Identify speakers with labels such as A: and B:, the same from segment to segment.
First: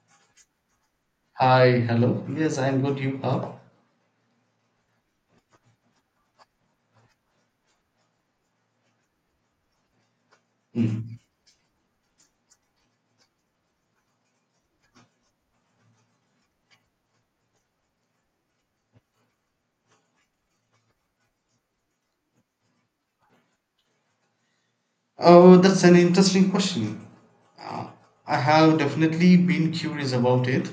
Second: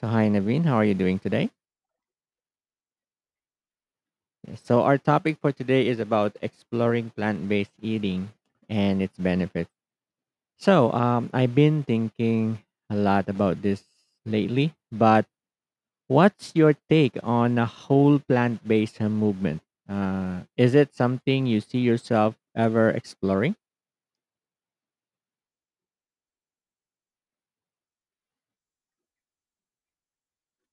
A: So, hi Naveen, how are you doing today?
B: Hi, hello. Yes, I'm good. You are?
A: So, our topic for today is about exploring plant based eating and its benefits.
B: Hmm.
A: I've been thinking a lot about this lately, but what's your take on a whole plant based movement? Is it something you see yourself ever exploring?
B: Oh, that's an interesting question. Uh, I have definitely been curious about it,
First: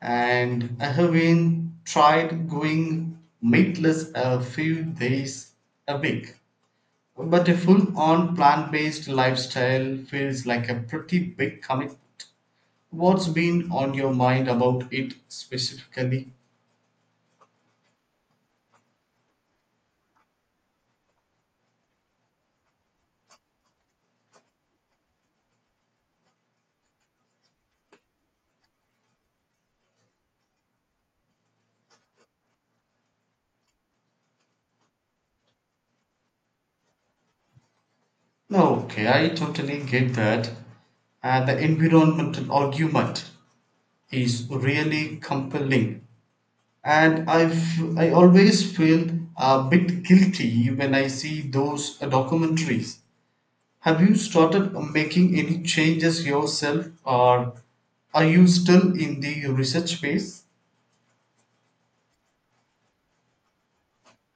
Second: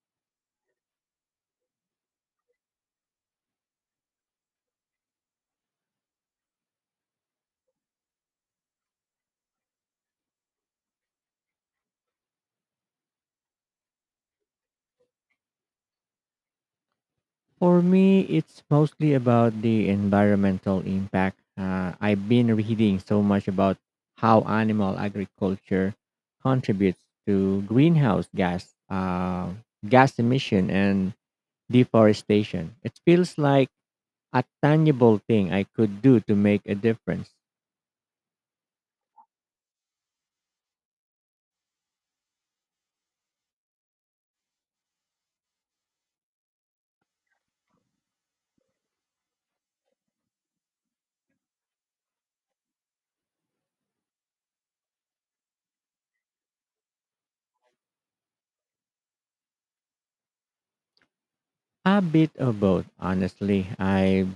B: and I have been tried going meatless a few days a week. But a full-on plant-based lifestyle feels like a pretty big commitment. What's been on your mind about it specifically?
A: For me, it's mostly about the environmental impact. I've been reading so much about how animal agriculture contributes to greenhouse gas emission and deforestation. It feels like a tangible thing I could do to make a difference.
B: No, okay, I totally get that. And the environmental argument is really compelling, and I always feel a bit guilty when I see those documentaries. Have you started making any changes yourself, or are you still in the research phase?
A: A bit of both, honestly. I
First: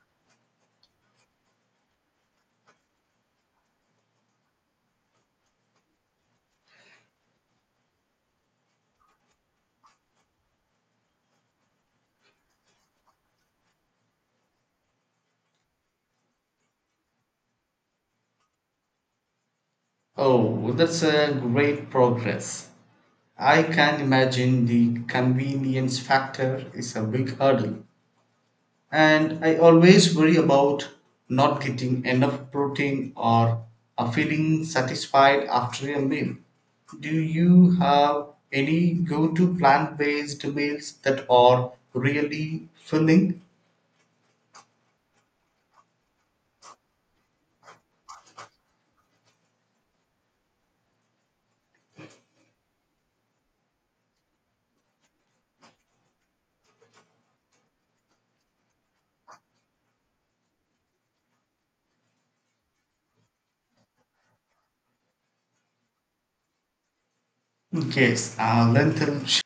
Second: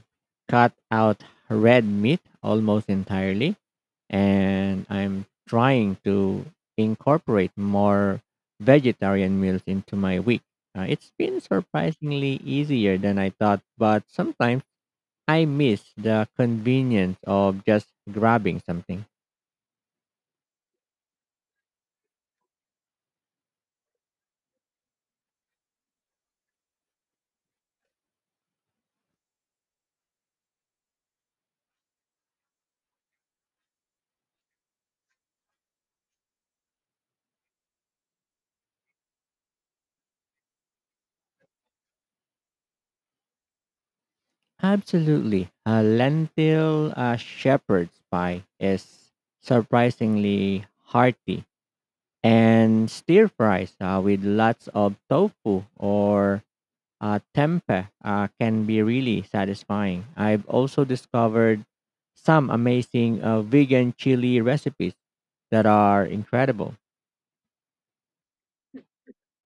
A: cut out red meat almost entirely, and I'm trying to incorporate more vegetarian meals into my week. It's been surprisingly easier than I thought, but sometimes I miss the convenience of just grabbing something.
B: Oh, that's a great progress. I can imagine the convenience factor is a big hurdle. And I always worry about not getting enough protein or feeling satisfied after a meal. Do you have any go to plant based meals that are really filling?
A: Absolutely. A lentil shepherd's pie is surprisingly hearty. And stir fries with lots of tofu or tempeh can be really satisfying. I've also discovered some amazing vegan chili recipes that are incredible.
B: Yes, lentil.